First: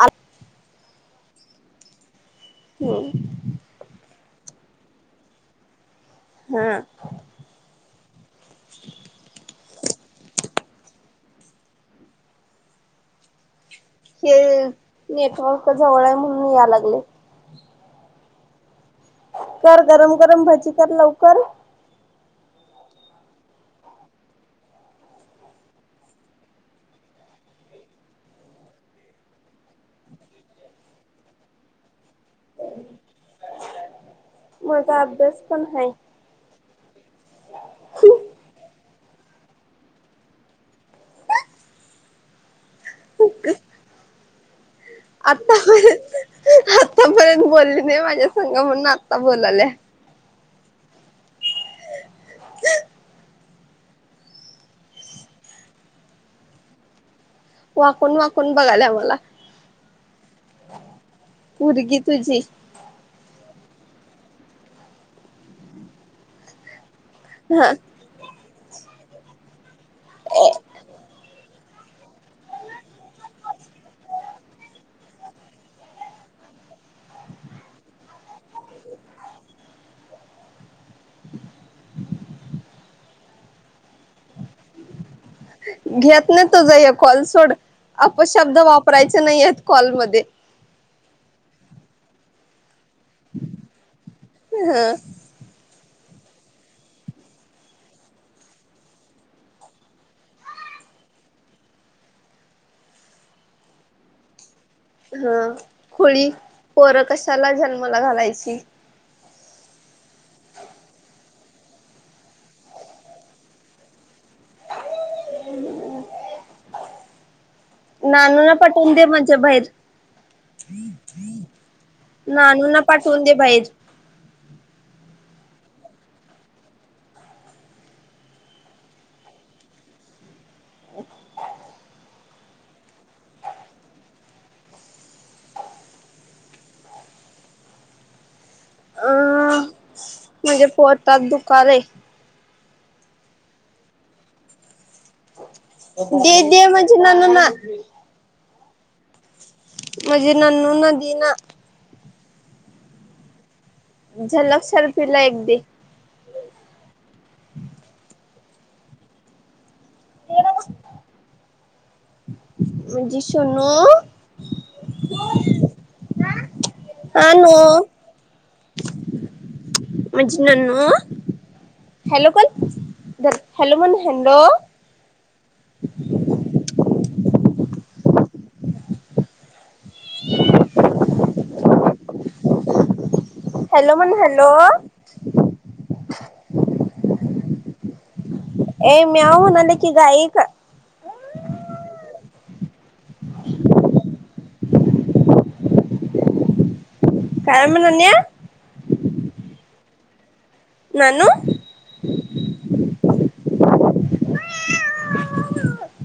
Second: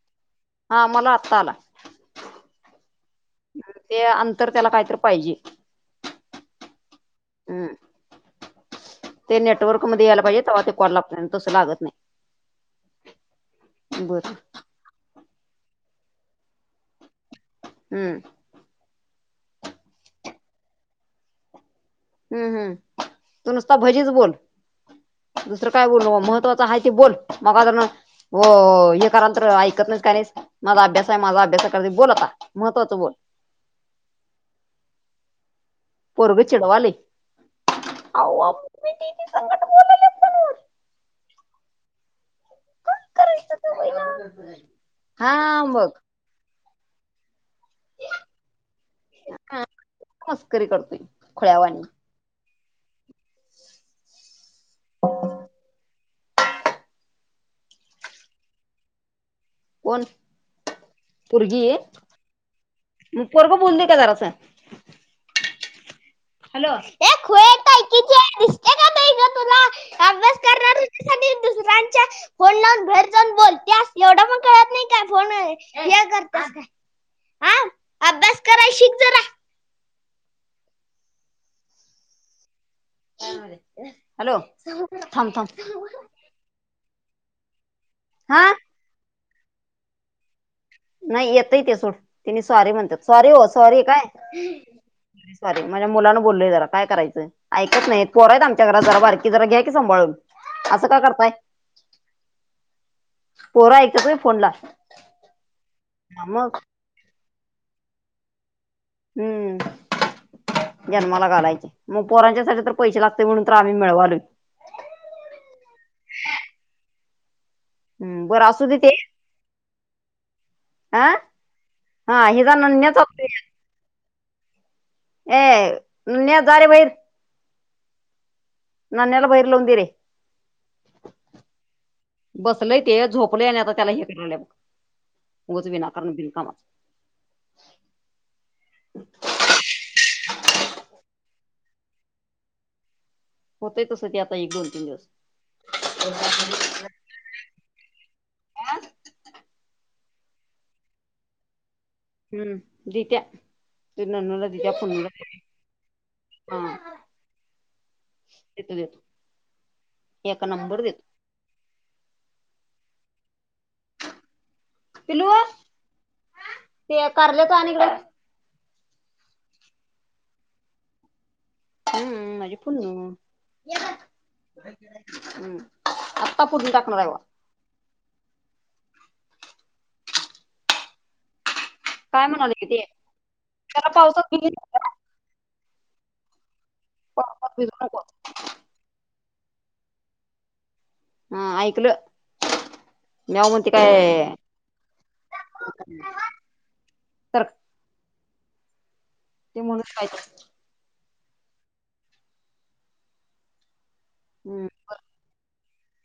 आ हा मला आत्ता आला ते अंतर त्याला काहीतरी पाहिजे अ हम्म ते नेटवर्क मध्ये यायला पाहिजे तेव्हा ते कॉल लागत तसं लागत नाही बरं हे नेटवर्क जवळ आहे म्हणून याय लागले हम्म कर गरम गरम भजी कर लवकर हम्म हम्म तू नुसता भजीच बोल दुसरं काय बोलू नको महत्वाचं आहे ते बोल मगा जरण हो हे करा तर ऐकत नाही का नाही माझा अभ्यास आहे माझा अभ्यास कर बोलता म का अबदस पोरग चिडवाले संकट बोलले [unintelligible] करायचं ग बाई हा आता. मग आतापर्यंत बोलली नाही माझ्या संग, म्हणून आता बोलाल्या. री करतोय खोळ्यावाणी. क रिकाम वाकून वाकून बघाला आम्हाला कोण पोरगी पोरग बुंद क तरस हॅलो हा काय पाहिजे तुला दुसऱ्या च्या फोन लाव भेर जान बोल त्या एवढं मण कळत नाही का फोन हे कर हा अभ्यास कराय शिक जरा हॅलो थांब थांब घेत नाही तुझ हे कॉलसोड हा अपशब्द वापरायचा नाही कॉलमध्ये नाही येत ते सोड तिने सॉरी म्हणतात सॉरी हो सॉरी काय ह सॉरी सॉरी म्हणज्या मुलां बोलल जरा काय करायचं ऐकत नाही पोरायत आमच्या घरात जरा बारकी जरा घ्या की सांाळून असं का करताय पोरा ऐकततय फोनला हा खोळी मग पोर कशाला जन्माला घालायची हम्म. जन्माला घालायचे मग पोरांच्या साठी तर पैसे लागते, म्हणून तर आम्ही मिळवालो. रिकाम [unintelligible] नानू ना पठवून ते दे म्हणजे बाहेर. हा हा हिचा नानू ना नन्या पाठवून दे बाहेर. ऐ नुन्या जाते बाहेर. ननेला बाहेर लावून देरे. [inaudible] बसलय ते झोपलेय आणि आता त्याला हे करावलं मग उत विनाकरण बिल कामा. अं माझ्या पोतात दुकालये. होतय तसं ते आता, एक, दोन, तीन दिवस. दे दे माझ्या नानुना. आ. माजे नानुना देना. हम्म दीट्या. तु ननूला झलक दिच्या, आपणला शर्फीला एक दे हा. देतो देतो. एक नंबर देतो. माजी शोणू. पिलू ते करलेच आण ईकड. माझी ननू. हॅलो हम्म कोण मजेपण धर हॅलो म्हण हॅलो हम्म. आत्ता फोडुन टाकणार आहेव. काय म्हणाले कित्येक? हॅलो म्हण हॅलो. पा पाझ [unintelligible] ए म्याव णाले की गाय का? हा आईकलं. म्याव म्हणती काय? तर काय ते मनन्या. म्हणूश काय पण. ननु हम्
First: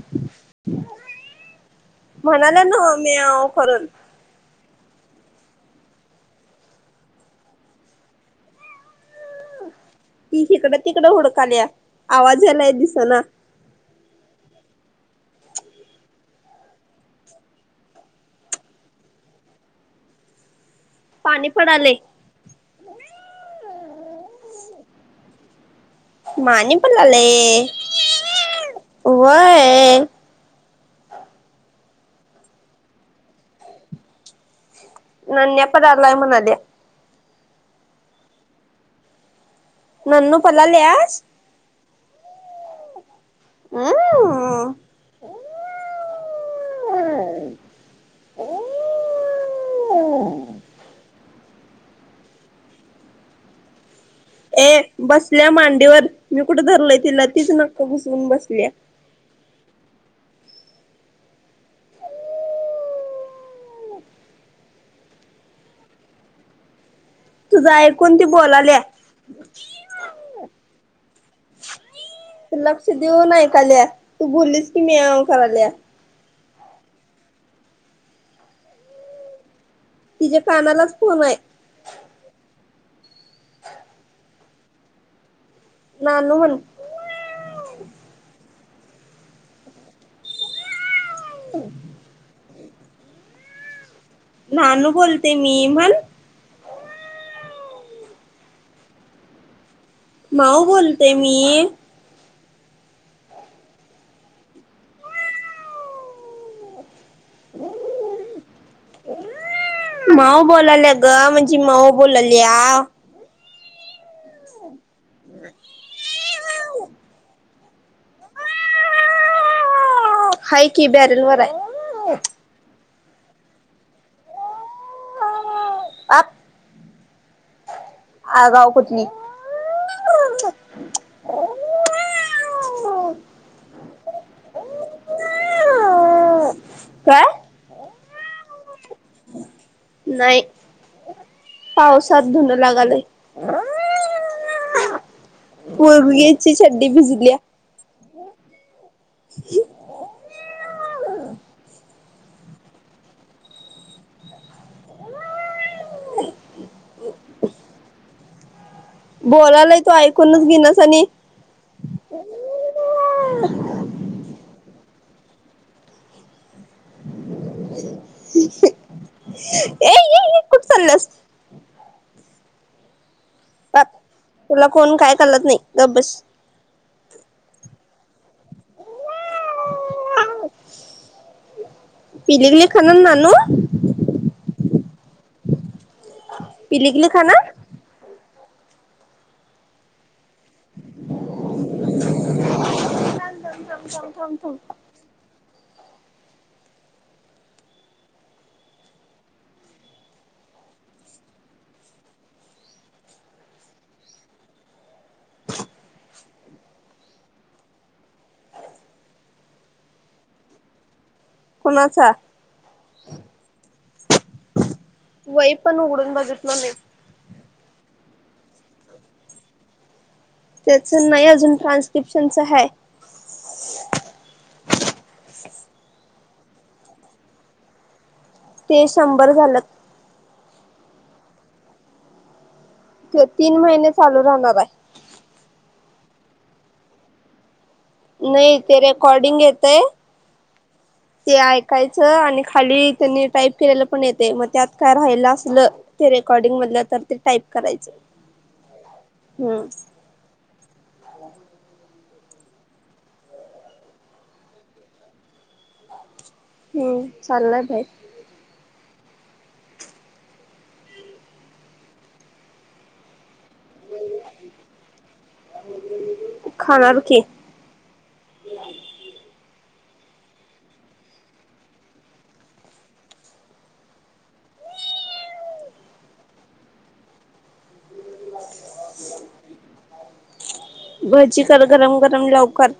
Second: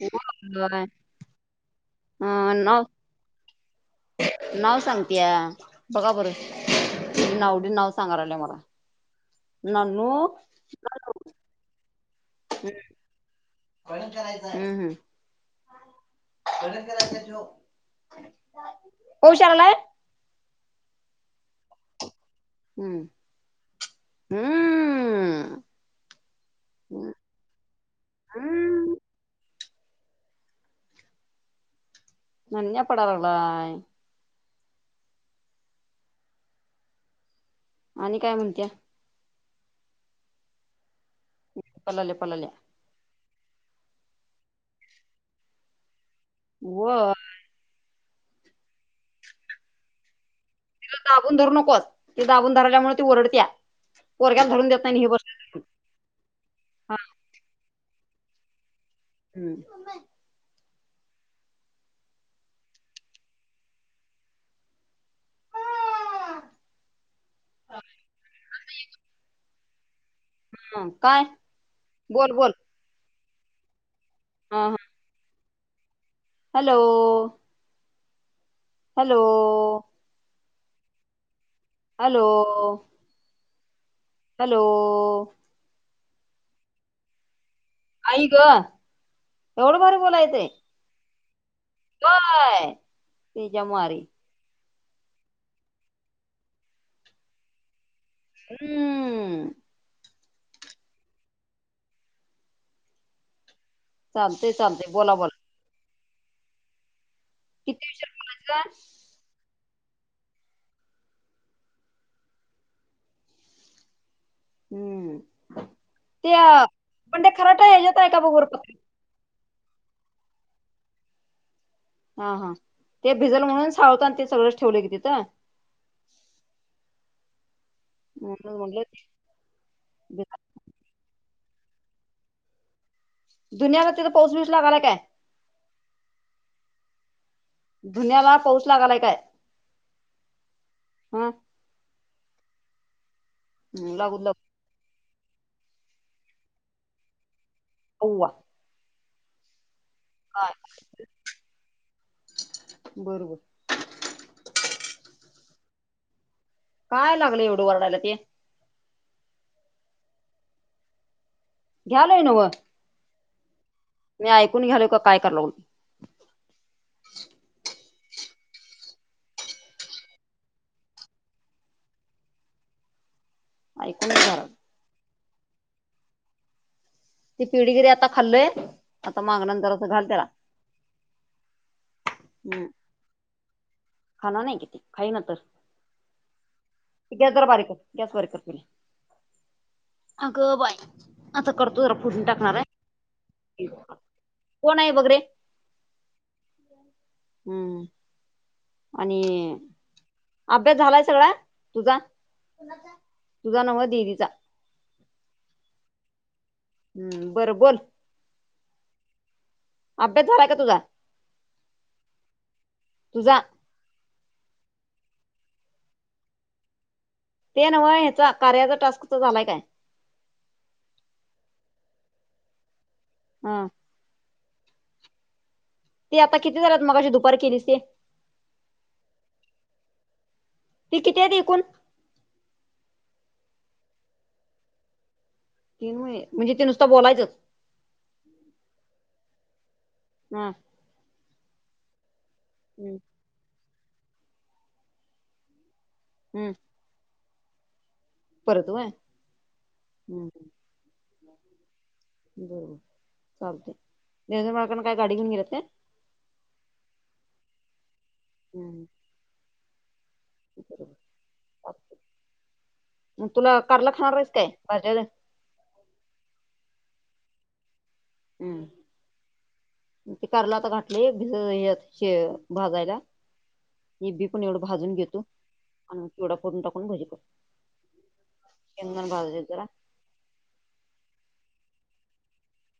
ह म्हणाल्या नऊ नव्ह म्याव करून नऊ सांग बघा बरं त नावडी नाव सांग रायले मला. नानू ती शकड तिकडं होडकाली आवाज यालाय, दिसना. करायच हम्म हम्म. पाऊस यायला. पाणी पडाले. हम्म हम्म. मानी पललाले, हम्म व्हय. नन्या पडालागलाय. नन्या पदारलाय म्हणाल्या. आणि काय म्हणत्या. ननु पलाल्यास. पलाले पलाले. हम्म. व्ह. अ [unintelligible] [inaudible] तिला दाबून धरु नकोस. ती दाबून धरल्यामुळे ती ओरडत्या. पोरग्याला धरून देत ए नाही आणि ही बस बसल्या मांडीवर मी कुठं हा धरलय तिला तीच नाक घुसवून बसल्या. हम्म तुझा ऐकून ती बोलाल्या, हम काय बोल बोल, हसाल्या, तू हा बोललीस हा की म्याँव कराल्या. हॅलो, हॅलो, हे कानालाच फोन आहे. हॅलो, हॅलो, नानु म्हण आई ग, एवढं भारी बोलाय येतय. काय तेज्या मारी नानू बोलते मी म्हण हम्म, माऊ बोलते मी, चालतय चालतय बोला बोला किती ऊशीर गेलेत ग. माऊ बोलाल्या ग म्हणजे माऊ बोलायल्या आ हम्म, ते आपण ते खराटा हेच्यात आहे का बघ बरं. हाय की बॅरेल वर आहे. हा हा ते भिजल म्हणून साळुतान ते सगळंच ठेवलं की तिथ. आप म आगाव म्हटलं कुठली धुनियाला तिथ पाऊसबिस लागलाय काय. काय धुन्याला पाऊस लागलाय काय? नाही हा पावसात धुन लागालय. हम लागूदे लागू दे पोरग्याची चड्डी भिजल्या. अवा. [unintelligible] बरोबर. काय लागल एवढं वरडायला ते. बोलालाय तू ऐकूनच घेईनास आणि घ्यालोय नव मी ऐकून घ्यायलोय का काय करायलोय. ये ये ये कुठ चालल्यास. गप ऐकून घ्यालोय तुला कोण काय कलत नाही. गप बस. ती पेढगिरी आता खाल्लय आता मागन नंतर असं घाल त्याला. हम्म पेलीगलि खाणार नानो खाई ना तर पिलीगली गॅस जरा खाणार बारीक कर, गॅस बारीक कर. अगं बाय तु जरा फुडुन टाकणार आहे कोण आहे बघरे. हम्म आणि अभ्यास झालाय सगळा तुझा तुझा न्हव दिदीचा हम्म बरं बोल, अभ्यास झालाय का तुझा? कोणाचा तुझा वही पण उघडून बघितलो नाय. तेनव ह्याचा कार्याचा टास्कचा झालाय काय. त्याच नाही अजून ट्रान्स्क्रिप्शनच आहे. हम ते आता किती झालात मगाशी दुपार केलीस ते. ते शंभर झाल्यात. ते किती आहे एकूण. तीन महिने चालू राहणार आहे. तीन महि म्हणजे ती नुसता बोलायचंच. नाही ते रेकॉर्डिंग येतय हा ते ऐकायचं आणि. खाली हम्म. त्यांनी टाईप केलेलं पण येते मग त्यात काय राहिलं असलं ते हम्म रेकॉर्डिंग मधलं तर ते टाईप करायचं. परत व्हय हम्म ह. बरोबर चालते देव बाळकन काय गाडी घेऊन घे हम्म चाललाय भाहेर. हम्म. बरोबच. तुला कारल खाणार आहेस काय बाज्या खाणार की हम्म. ते कारल आता घाठल शे भाजायला. मी बी पण एवढं भाजून घेतो आणि मग केवढा फरून टाकून भजी कर शेंगदाणे भाजू देत जरा. भजी कर गरम गरम लवकर.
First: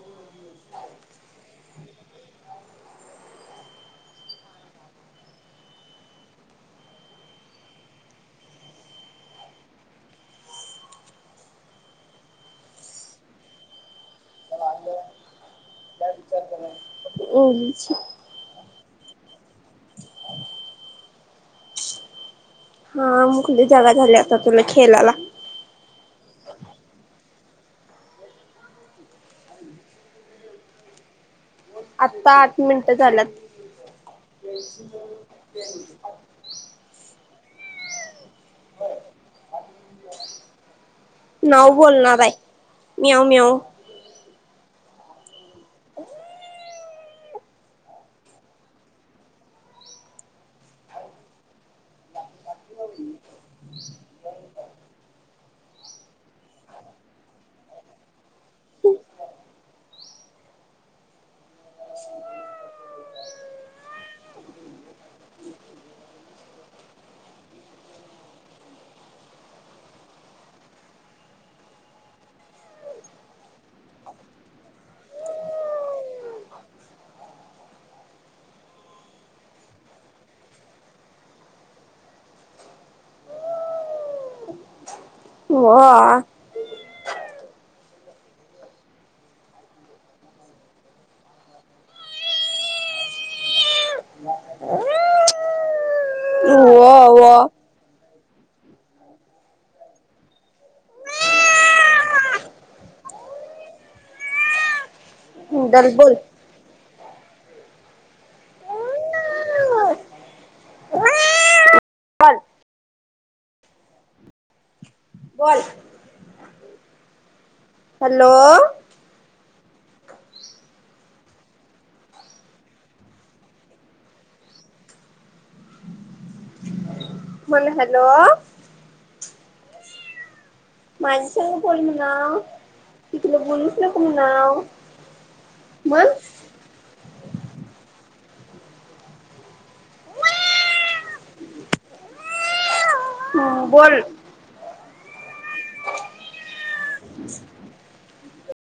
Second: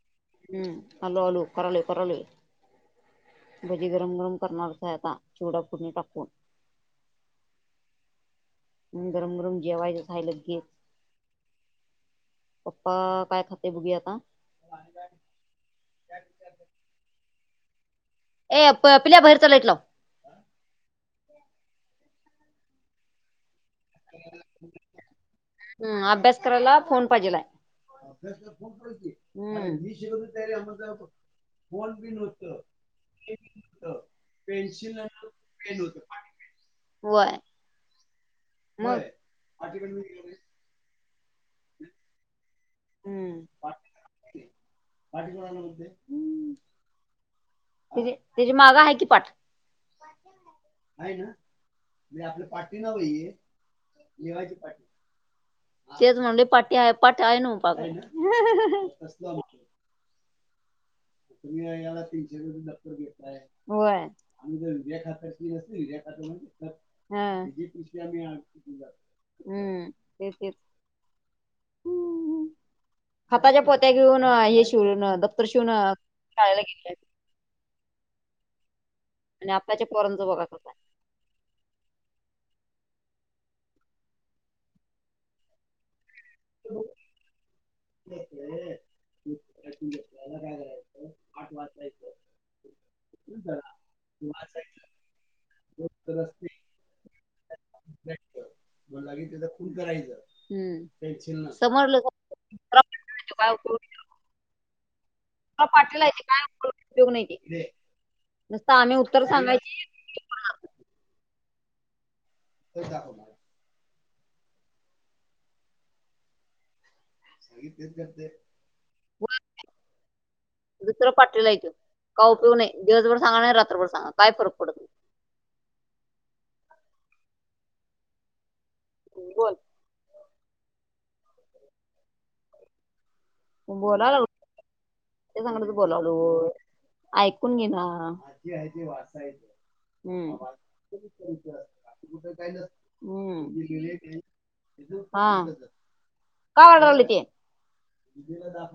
हम्म. आलो आलो करलोय करलोय भजी गरम गरम करणारच आहे आता चिवडा पुुढणी टाकू [inaudible] गरम गरम जेवायचं झालं की. पप्पा काय खाते बुघी आता [inaudible] होच. ए प पिल्या बाहेरच लाईट लाव. हा मुकली जागा झाली अस तुला खेळाला हम्म अभ्यास करायला फोन पाहिजेला. अभ्यास फोन करायची विष करून तयारी आम्हा आता आठ मिनिटं झाल्यात. ज. मग. नाव बोलणारय म्याव म्याव. पाडचणारग हम्. ती तिजी माग आहे की पाठ. आहे ना म्हणजे आपलं पाठी नव ये लिवायची पाठी. तेच म्हणालो पाटी पाट आय नू पाक अहं अहं. तुम्ही याला तीनशे रुपये दफ्तर देताय, होय. आणि यूरिया खात हा. विजय कृषी हम्म. ते तेच. हाताच्या पोत्या घेऊन हे शिवून दफ्तर शिवून खायला घेतल्यात आणि आपल्याच्या पोरनचा बघा [unintelligible] [inaudible] पाठवा. [unintelligible] [inaudible] हो. [unintelligible] बलाे त्याचा खून करायचन्ह समोर पेन्सिल. काय डल बोल पाठीलायची काय? उपयोग नाही ते नुसत आम्ही उत्तर सांगायची बोल ते दाखव म बोल. हॅलो दुसरं पाठलेला आहे तो काय उपयोग नही दिवसभर सांगा नाही तर रात्रभर सांगा काय फरक पडत नही. म्हण हॅलो. ह बोल. माझ्या संग बोल म्हनाव त तुलं बोलूच नको बोलाय लागलो म्हणावं. ते सांगतच बोलालो ऐकून घे ना. हम्म कुठ काही नस हम्म. बोल हा का रडलाय ते? ला द